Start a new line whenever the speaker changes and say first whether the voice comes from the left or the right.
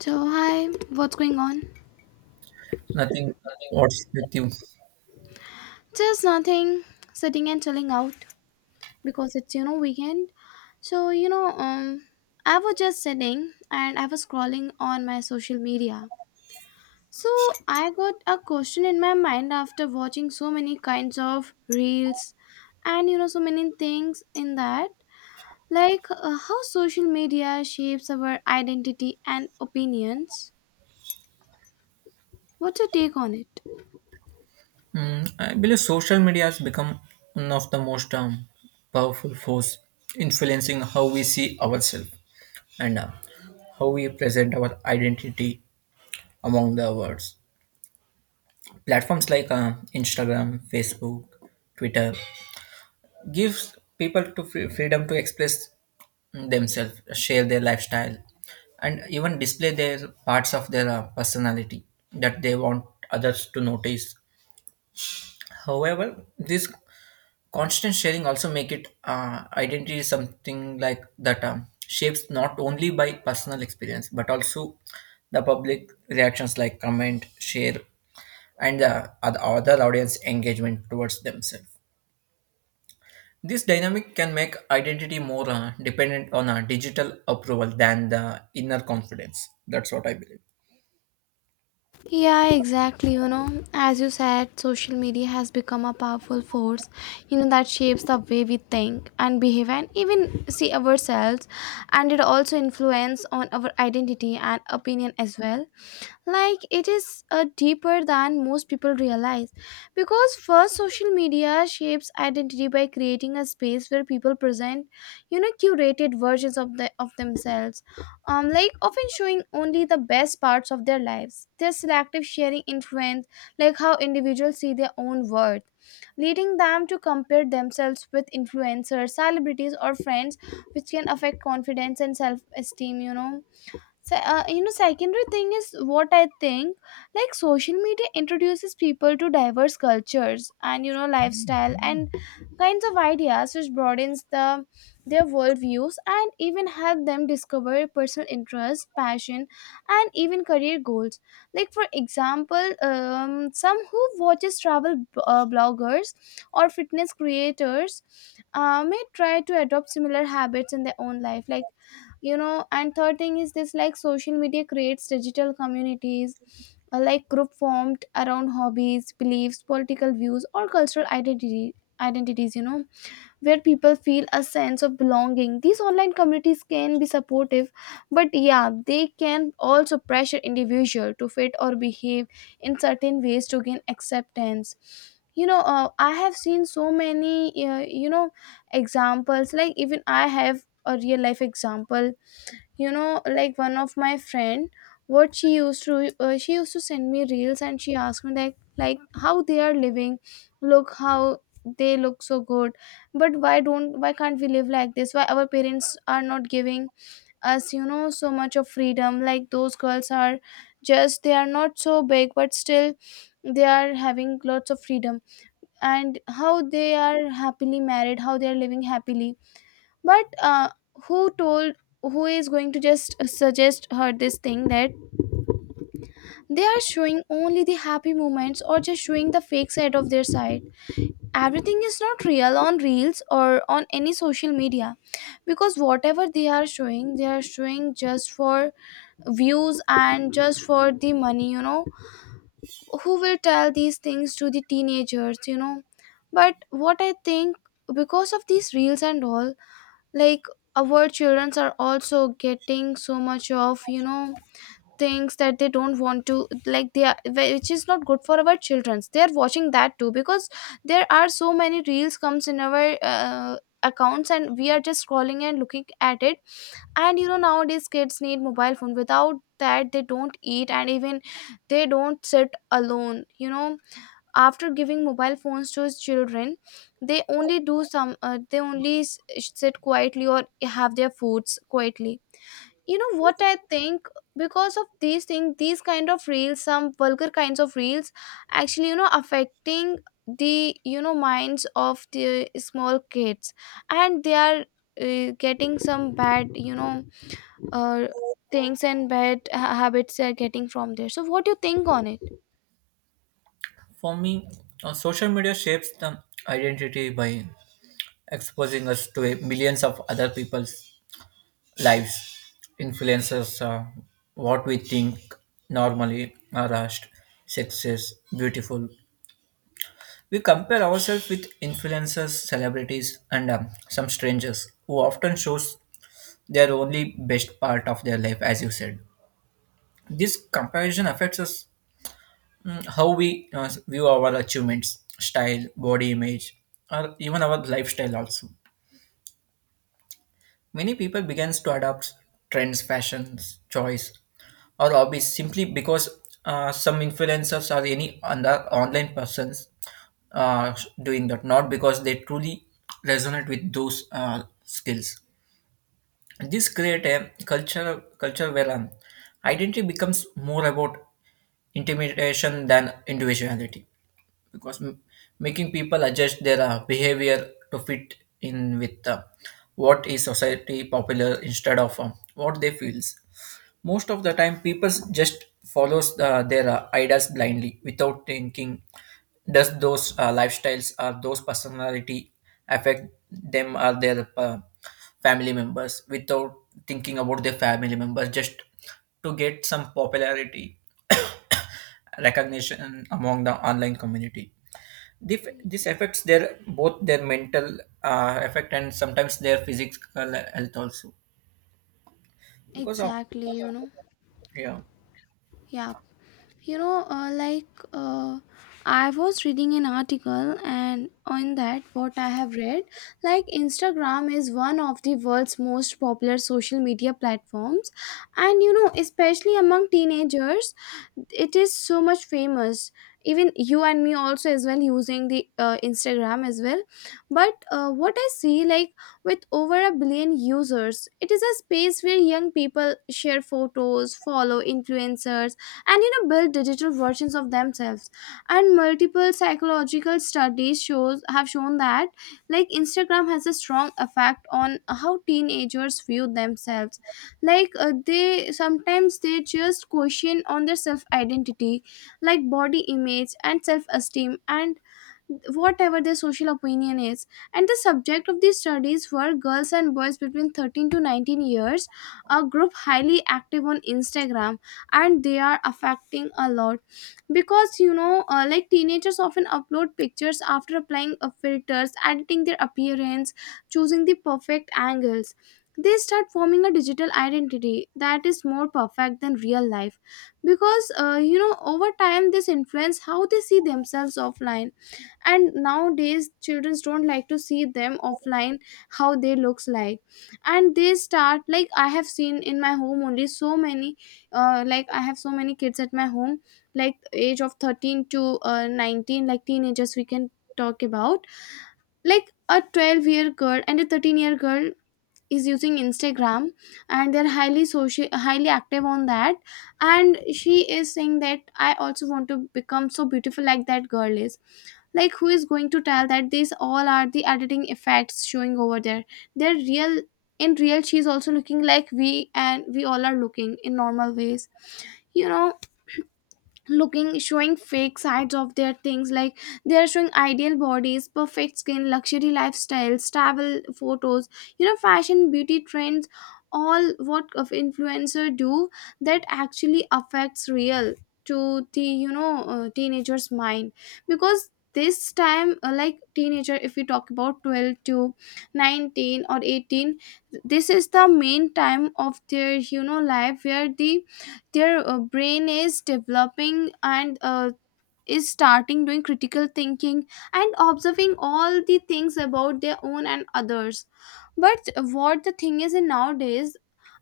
left: So, hi, what's going on?
right: Nothing. What's with you?
left: Just nothing, sitting and chilling out because it's weekend. So, you know, um, I was just sitting and I was scrolling on my social media. So, I got a question in my mind after watching so many kinds of reels and you know, so many things in that, like how social media shapes our identity and opinions. What's your take on it?
right: Mm, I believe social media has become one of the most powerful force influencing how we see ourselves and how we present our identity among the worlds. Platforms like Instagram, Facebook, Twitter gives people to freedom to express themselves, share their lifestyle, and even display their parts of their personality that they want others to notice. However, this constant sharing also make it identity is something like that shapes not only by personal experience but also the public reactions like comment, share, and the other audience engagement towards themselves. This dynamic can make identity more dependent on a digital approval than the inner confidence. That's what I believe.
left: Yeah, exactly. You know, as you said, social media has become a powerful force, you know, that shapes the way we think and behave and even see ourselves. And it also influence on our identity and opinion as well. Like it is deeper than most people realize. Because first, social media shapes identity by creating a space where people present, you know, curated versions of themselves like often showing only the best parts of their lives. Their selective sharing influence, like how individuals see their own worth, leading them to compare themselves with influencers, celebrities, or friends, which can affect confidence and self esteem, you know. So, secondary thing is what I think like social media introduces people to diverse cultures and you know lifestyle and kinds of ideas, which broadens their worldviews and even help them discover personal interests, passion, and even career goals. Like for example, some who watches travel bloggers or fitness creators may try to adopt similar habits in their own life, like you know. And third thing is this, like social media creates digital communities, like group formed around hobbies, beliefs, political views, or cultural identity identities, you know, where people feel a sense of belonging. These online communities can be supportive, but yeah, they can also pressure individual to fit or behave in certain ways to gain acceptance, you know. I have seen so many examples. Like even I have a real life example, you know. Like one of my friend, what she used to send me reels and she asked me like, how they are living, look how they look so good. But why can't we live like this? Why our parents are not giving us, you know, so much of freedom? Like those girls are, just they are not so big, but still they are having lots of freedom, and how they are happily married, how they are living happily. But who told, who is going to just suggest her this thing, that they are showing only the happy moments or just showing the fake side of their side? Everything is not real on reels or on any social media, because whatever they are showing just for views and just for the money, you know. Who will tell these things to the teenagers, you know? But what I think, because of these reels and all, like, our children are also getting so much of, you know, things that they don't want to. Like they are, which is not good for our childrens. They are watching that too, because there are so many reels comes in our accounts, and we are just scrolling and looking at it. And you know, nowadays kids need mobile phone, without that they don't eat, and even they don't sit alone, you know. After giving mobile phones to his children, they only do some they only sit quietly or have their foods quietly. You know what I think, because of these things, these kind of reels, some vulgar kinds of reels, actually, you know, affecting the, you know, minds of the small kids, and they are getting some bad, you know, uh, things and bad habits they're getting from there. So what do you think on it?
right: For me, social media shapes the identity by exposing us to a millions of other people's lives influences what we think normally are rushed, success, beautiful. We compare ourselves with influencers, celebrities, and some strangers who often shows their only best part of their life, as you said. This comparison affects us, how we view our achievements, style, body image, or even our lifestyle also. Many people began to adopt trends, fashions, choice, or hobbies simply because some influencers or any other online persons uh, doing that, not because they truly resonate with those skills. This create a culture where identity becomes more about intimidation than individuality, because making people adjust their behavior to fit in with what is society popular instead of what they feels. Most of the time people just follows their ideas blindly without thinking does those lifestyles or those personality affect them or their family members, without thinking about their family members, just to get some popularity recognition among the online community. This affects their both their mental effect and sometimes their physical health also, because of.
left: Exactly, you know.
right: Yeah,
left: Yeah, you know, like, I was reading an article, and on that what I have read, like Instagram is one of the world's most popular social media platforms, and you know, especially among teenagers, it is so much famous. Even you and me also as well using the Instagram as well. But what I see, like, with over a billion users, it is a space where young people share photos, follow influencers, and you know, build digital versions of themselves. And multiple psychological studies shows have shown that, like, Instagram has a strong effect on how teenagers view themselves. Like they sometimes, they just question on their self identity, like body image and self esteem and whatever their social opinion is. And the subject of these studies were girls and boys between 13 to 19 years, a group highly active on Instagram, and they are affecting a lot. Because you know like teenagers often upload pictures after applying filters, editing their appearance, choosing the perfect angles, they start forming a digital identity that is more perfect than real life. Because you know, over time this influence how they see themselves offline. And nowadays children don't like to see them offline, how they looks like. And they start, like I have seen in my home only so many like I have so many kids at my home, like age of 13 to 19, like teenagers we can talk about. Like a 12-year girl and a 13-year girl is using Instagram, and they're highly social, highly active on that. And she is saying that I also want to become so beautiful like that girl is. Like who is going to tell that these all are the editing effects showing over there? They're real. In real she's also looking like we, and we all are looking in normal ways, you know. Looking, showing fake sides of their things, like they are showing ideal bodies, perfect skin, luxury lifestyles, travel photos, you know, fashion beauty trends, all what of influencer do, that actually affects real to the, you know, teenager's mind. Because this time like teenager if we talk about 12 to 19 or 18, this is the main time of their, you know, life, where the their brain is developing, and is starting doing critical thinking and observing all the things about their own and others. But what the thing is in nowadays,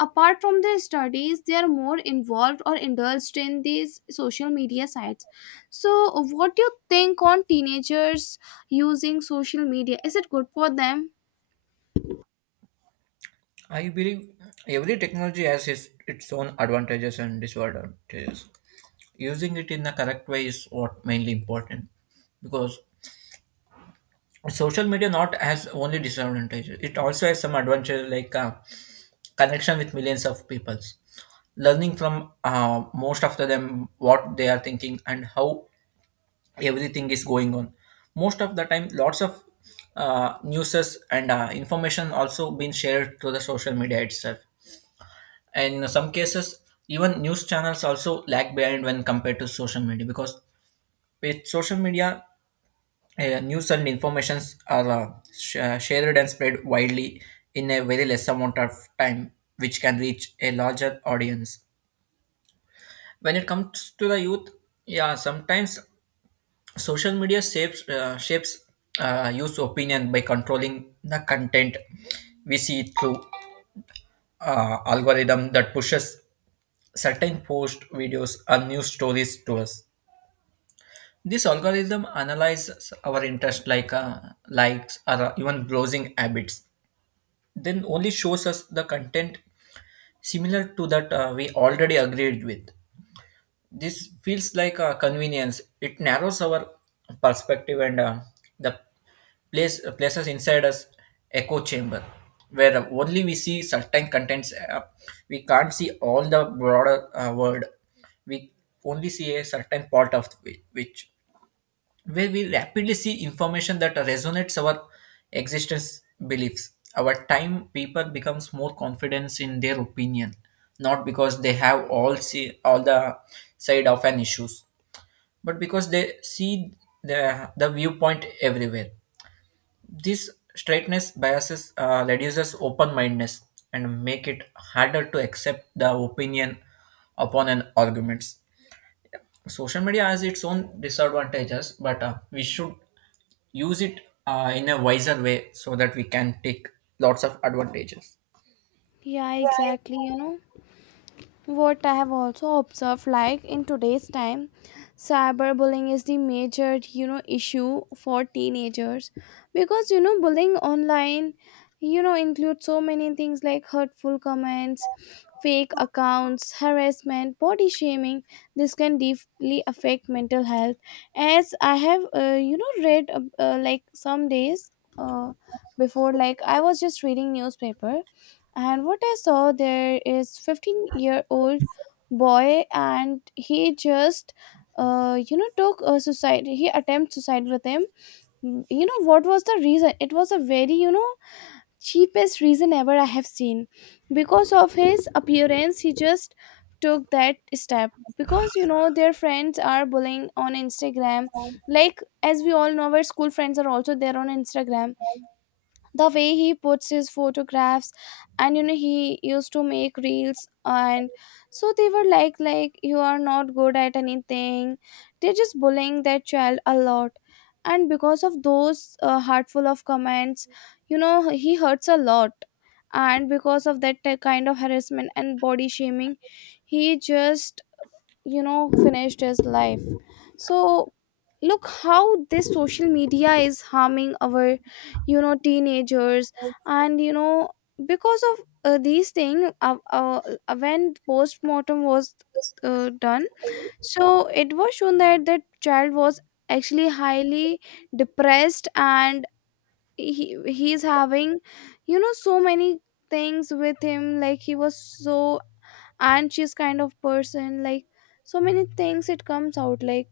left: apart from their studies they are more involved or indulged in these social media sites. So what do you think on teenagers using social media, is it good for them?
right: I believe every technology has its own advantages and disadvantages. Using it in the correct way is what mainly important, because social media not has only disadvantages, it also has some advantages like connection with millions of peoples, learning from most of them what they are thinking and how everything is going on. Most of the time lots of newses and information also been shared through the social media itself, and in some cases even news channels also lag behind when compared to social media, because with social media news and informations are shared and spread widely in a very less amount of time, which can reach a larger audience. When it comes to the youth, yeah, sometimes social media shapes user opinion by controlling the content we see through algorithm that pushes certain post videos and news stories to us. This algorithm analyzes our interest like likes or even browsing habits, then only shows us the content similar to that we already agreed with. This feels like a convenience. It narrows our perspective and the places inside us echo chamber where only we see certain contents. We can't see all the broader world. We only see a certain part of which where we rapidly see information that resonates our existence beliefs. Over time, people becomes more confident in their opinion, not because they have all see all the side of an issues, but because they see the viewpoint everywhere. This straightness biases reduces open mindedness and make it harder to accept the opinion upon an arguments. Social media has its own disadvantages, but we should use it in a wiser way so that we can take lots of advantages.
left: Yeah, exactly. You know, what I have also observed, like in today's time, cyberbullying is the major, you know, issue for teenagers, because you know bullying online, you know, includes so many things like hurtful comments, fake accounts, harassment, body shaming. This can deeply affect mental health. As I have, you know, read like some days uh, before, like I was just reading newspaper, and what I saw there is 15-year-old boy, and he just you know took a suicide, he attempt suicide with him. Mm, you know what was the reason? It was a very, you know, cheapest reason ever I have seen. Because of his appearance he just took that step, because you know their friends are bullying on Instagram. Like as we all know our school friends are also there on Instagram, the way he puts his photographs, and you know he used to make reels. And so they were like, you are not good at anything. They're just bullying their child a lot, and because of those heartful of comments, you know, he hurts a lot. And because of that kind of harassment and body shaming, he just, you know, finished his life. So look how this social media is harming our, you know, teenagers. And you know, because of these things, when post-mortem was done, so it was shown that that child was actually highly depressed, and he's having, you know, so many things with him. Like he was so anxious kind of person, like so many things it comes out like.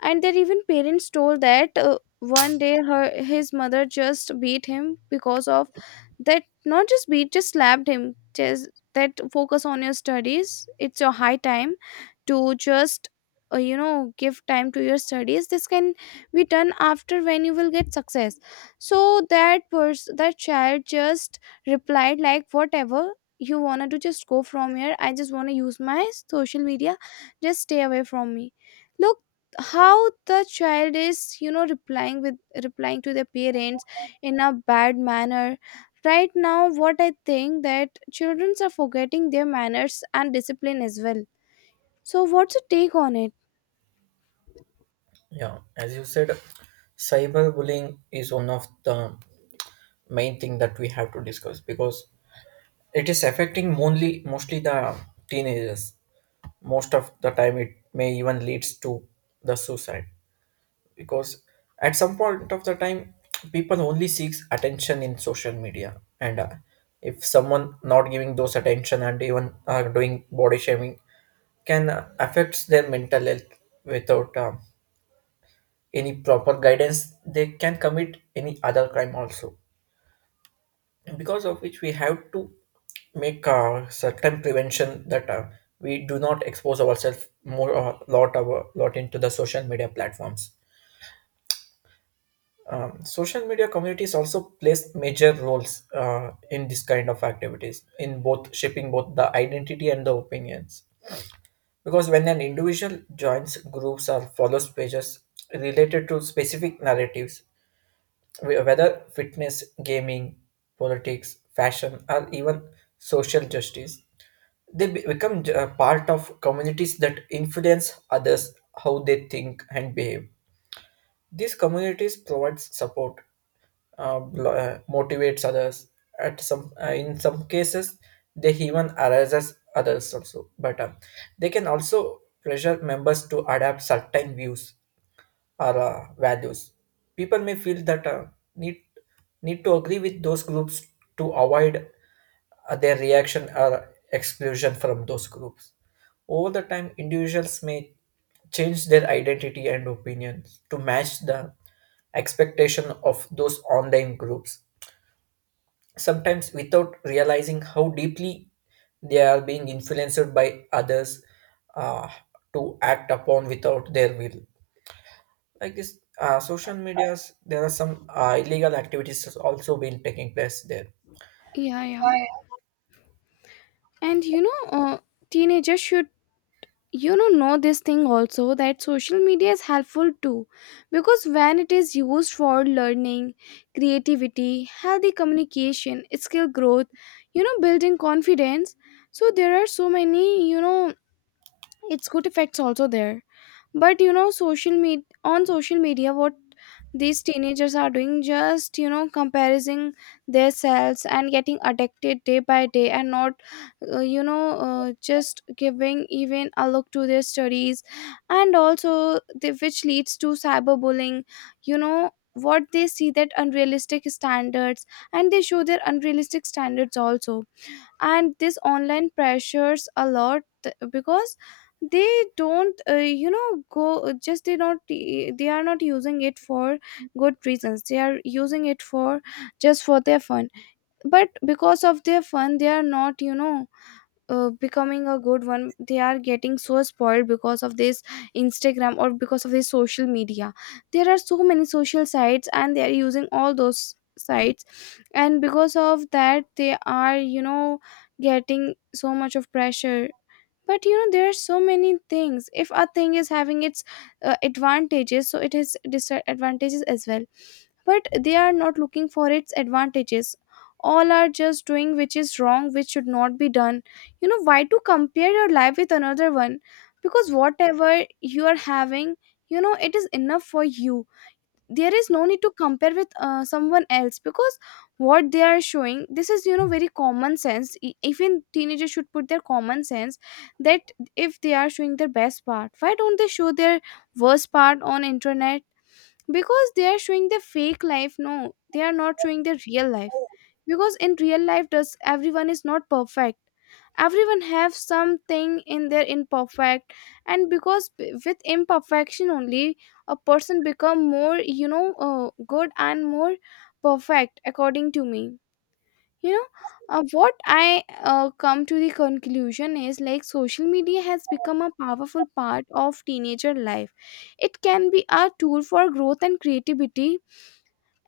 left: And there even parents told that one day her his mother just beat him because of that, not just beat, just slapped him, just that focus on your studies, it's your high time to just you know give time to your studies, this can be done after when you will get success. So that person, that child, just replied like, whatever you wanna do just go from here, I just wanna use my social media, just stay away from me. Look how the child is, you know, replying to their parents in a bad manner. Right now what I think, that children are forgetting their manners and discipline as well. So what's your take on it?
right: Yeah, as you said, cyberbullying is one of the main thing that we have to discuss because it is affecting only mostly the teenagers. Most of the time, it may even leads to the suicide, because at some point of the time, people only seeks attention in social media, and if someone not giving those attention and even doing body shaming can affects their mental health. Without any proper guidance they can commit any other crime also, because of which we have to make certain prevention that we do not expose ourselves more a lot our lot into the social media platforms. Social media communities also plays major roles in this kind of activities in both shaping both the identity and the opinions. Because when an individual joins groups or follows pages related to specific narratives, whether fitness, gaming, politics, fashion, or even social justice, they become a part of communities that influence others how they think and behave. These communities provide support, motivates others. At some, in some cases, they even arises others also. But they can also pressure members to adapt certain views or values. People may feel that need need to agree with those groups to avoid their reaction or exclusion from those groups. Over the time, individuals may change their identity and opinions to match the expectation of those online groups, sometimes without realizing how deeply they are being influenced by others uh, to act upon without their will. Like this, social medias, there are some illegal activities has also been taking place there.
left: Yeah, yeah.
right: I,
left: And you know, teenagers should, you know this thing also, that social media is Helpful too, because when it is used for learning, creativity, healthy communication, skill growth, building confidence. So there are so many, it's good effects also there. But social media, on social media, what these teenagers are doing, just comparing their selves and getting addicted day by day, and not just giving even a look to their studies. And also which leads to cyberbullying. You know what they see, that unrealistic standards, and they show their unrealistic standards also. And this online pressures a lot because they don't go, just they are not using it for good reasons. They are using it for just for their fun. But because of their fun they are not becoming a good one. They are getting so spoiled because of this Instagram, or because of this social media. There are so many social sites and they are using all those sites, and because of that they are, getting so much of pressure. But there are so many things, if a thing is having its advantages, so it has disadvantages as well, but they are not looking for its advantages. All are just doing which is wrong, which should not be done. Why to compare your life with another one? Because whatever you are having, it is enough for you. There is no need to compare with someone else, because what they are showing, this is, very common sense. Even teenagers should put their common sense, that if they are showing their best part, why don't they show their worst part on internet? Because they are showing the fake life. No, they are not showing the real life. Because in real life, does everyone is not perfect. Everyone have something in their imperfect, and because with imperfection only a person become more, good and more perfect, according to me. you know what I come to the conclusion is, like, social media has become a powerful part of teenager life. It can be a tool for growth and creativity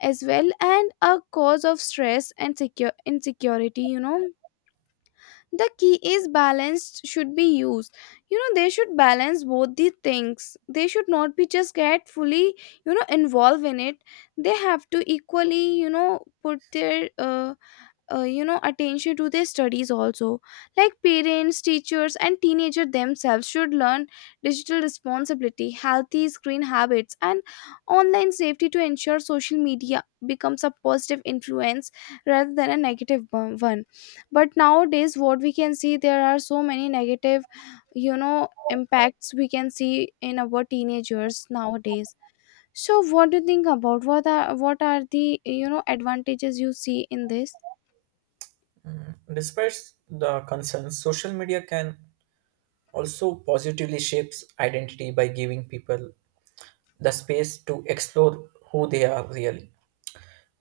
left: as well, and a cause of stress and secure insecurity. The key is balanced should be used. They should balance both the things, they should not be just get fully involved in it. They have to equally put their attention to their studies also. Like parents, teachers and teenagers themselves should learn digital responsibility, healthy screen habits and online safety, to ensure social media becomes a positive influence rather than a negative one. But nowadays what we can see, there are so many negative impacts we can see in our teenagers nowadays. So what do you think about, what are the, advantages you see in this?
right: despite the concerns, social media can also positively shapes identity by giving people the space to explore who they are really.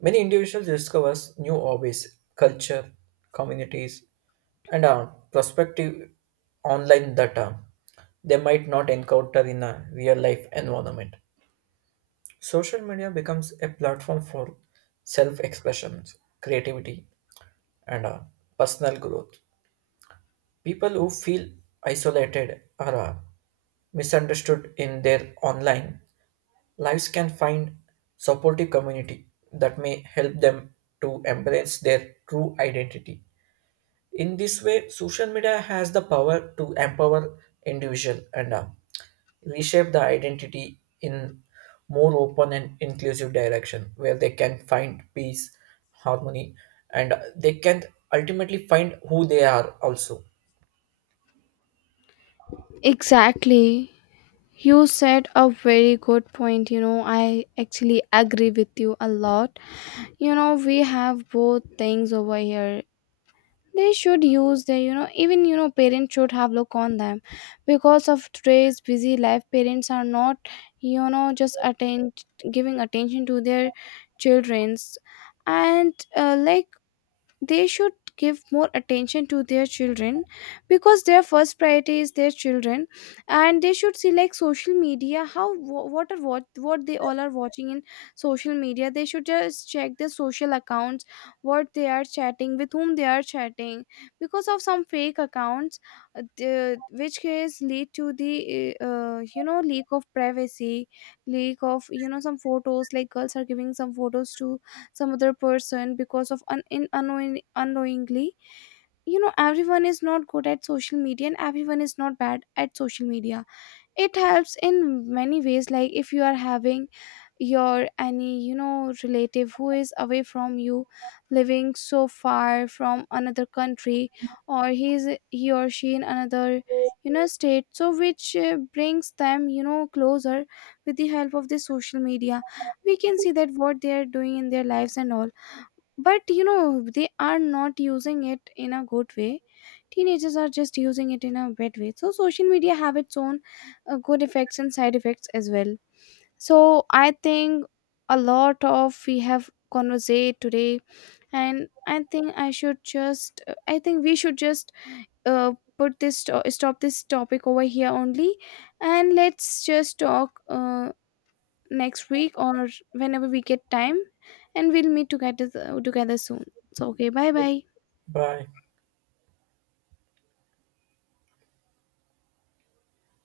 right: Many individuals discovers new hobbies, culture, communities, and prospective online data they might not encounter in a real life environment. Social media becomes a platform for self expression, creativity, and personal growth. People who feel isolated or misunderstood in their online lives can find supportive community that may help them to embrace their true identity. In this way, social media has the power to empower individual and reshape the identity in more open and inclusive direction, where they can find peace, harmony, and they can ultimately find who they are also.
left: Exactly. You said a very good point. You know, I actually agree with you a lot. You know, we have both things over here. They should use their, even, parents should have look on them. Because of today's busy life, parents are not, just attend giving attention to their children's. And like they should give more attention to their children, because their first priority is their children. And they should see, like, social media, how what they all are watching in social media. They should just check their social accounts, what they are chatting, with whom they are chatting, because of some fake accounts. Which case lead to the leak of privacy, leak of, some photos. Like girls are giving some photos to some other person, because of in unknowingly. You know, everyone is not good at social media and everyone is not bad at social media. It helps in many ways. Like, if you are having your any, relative who is away from you, living so far from another country, or he or she in another, state, so which brings them, closer, with the help of the social media. We can see that what they are doing in their lives and all. But you know they are not using it in a good way. Teenagers are just using it in a bad way. So social media have its own good effects and side effects as well. So I think a lot of we have conversate today, and I think we should just uh, put stop this topic over here only. And let's just talk, next week or whenever we get time, and we'll meet together soon. So okay, bye bye.
right: Bye.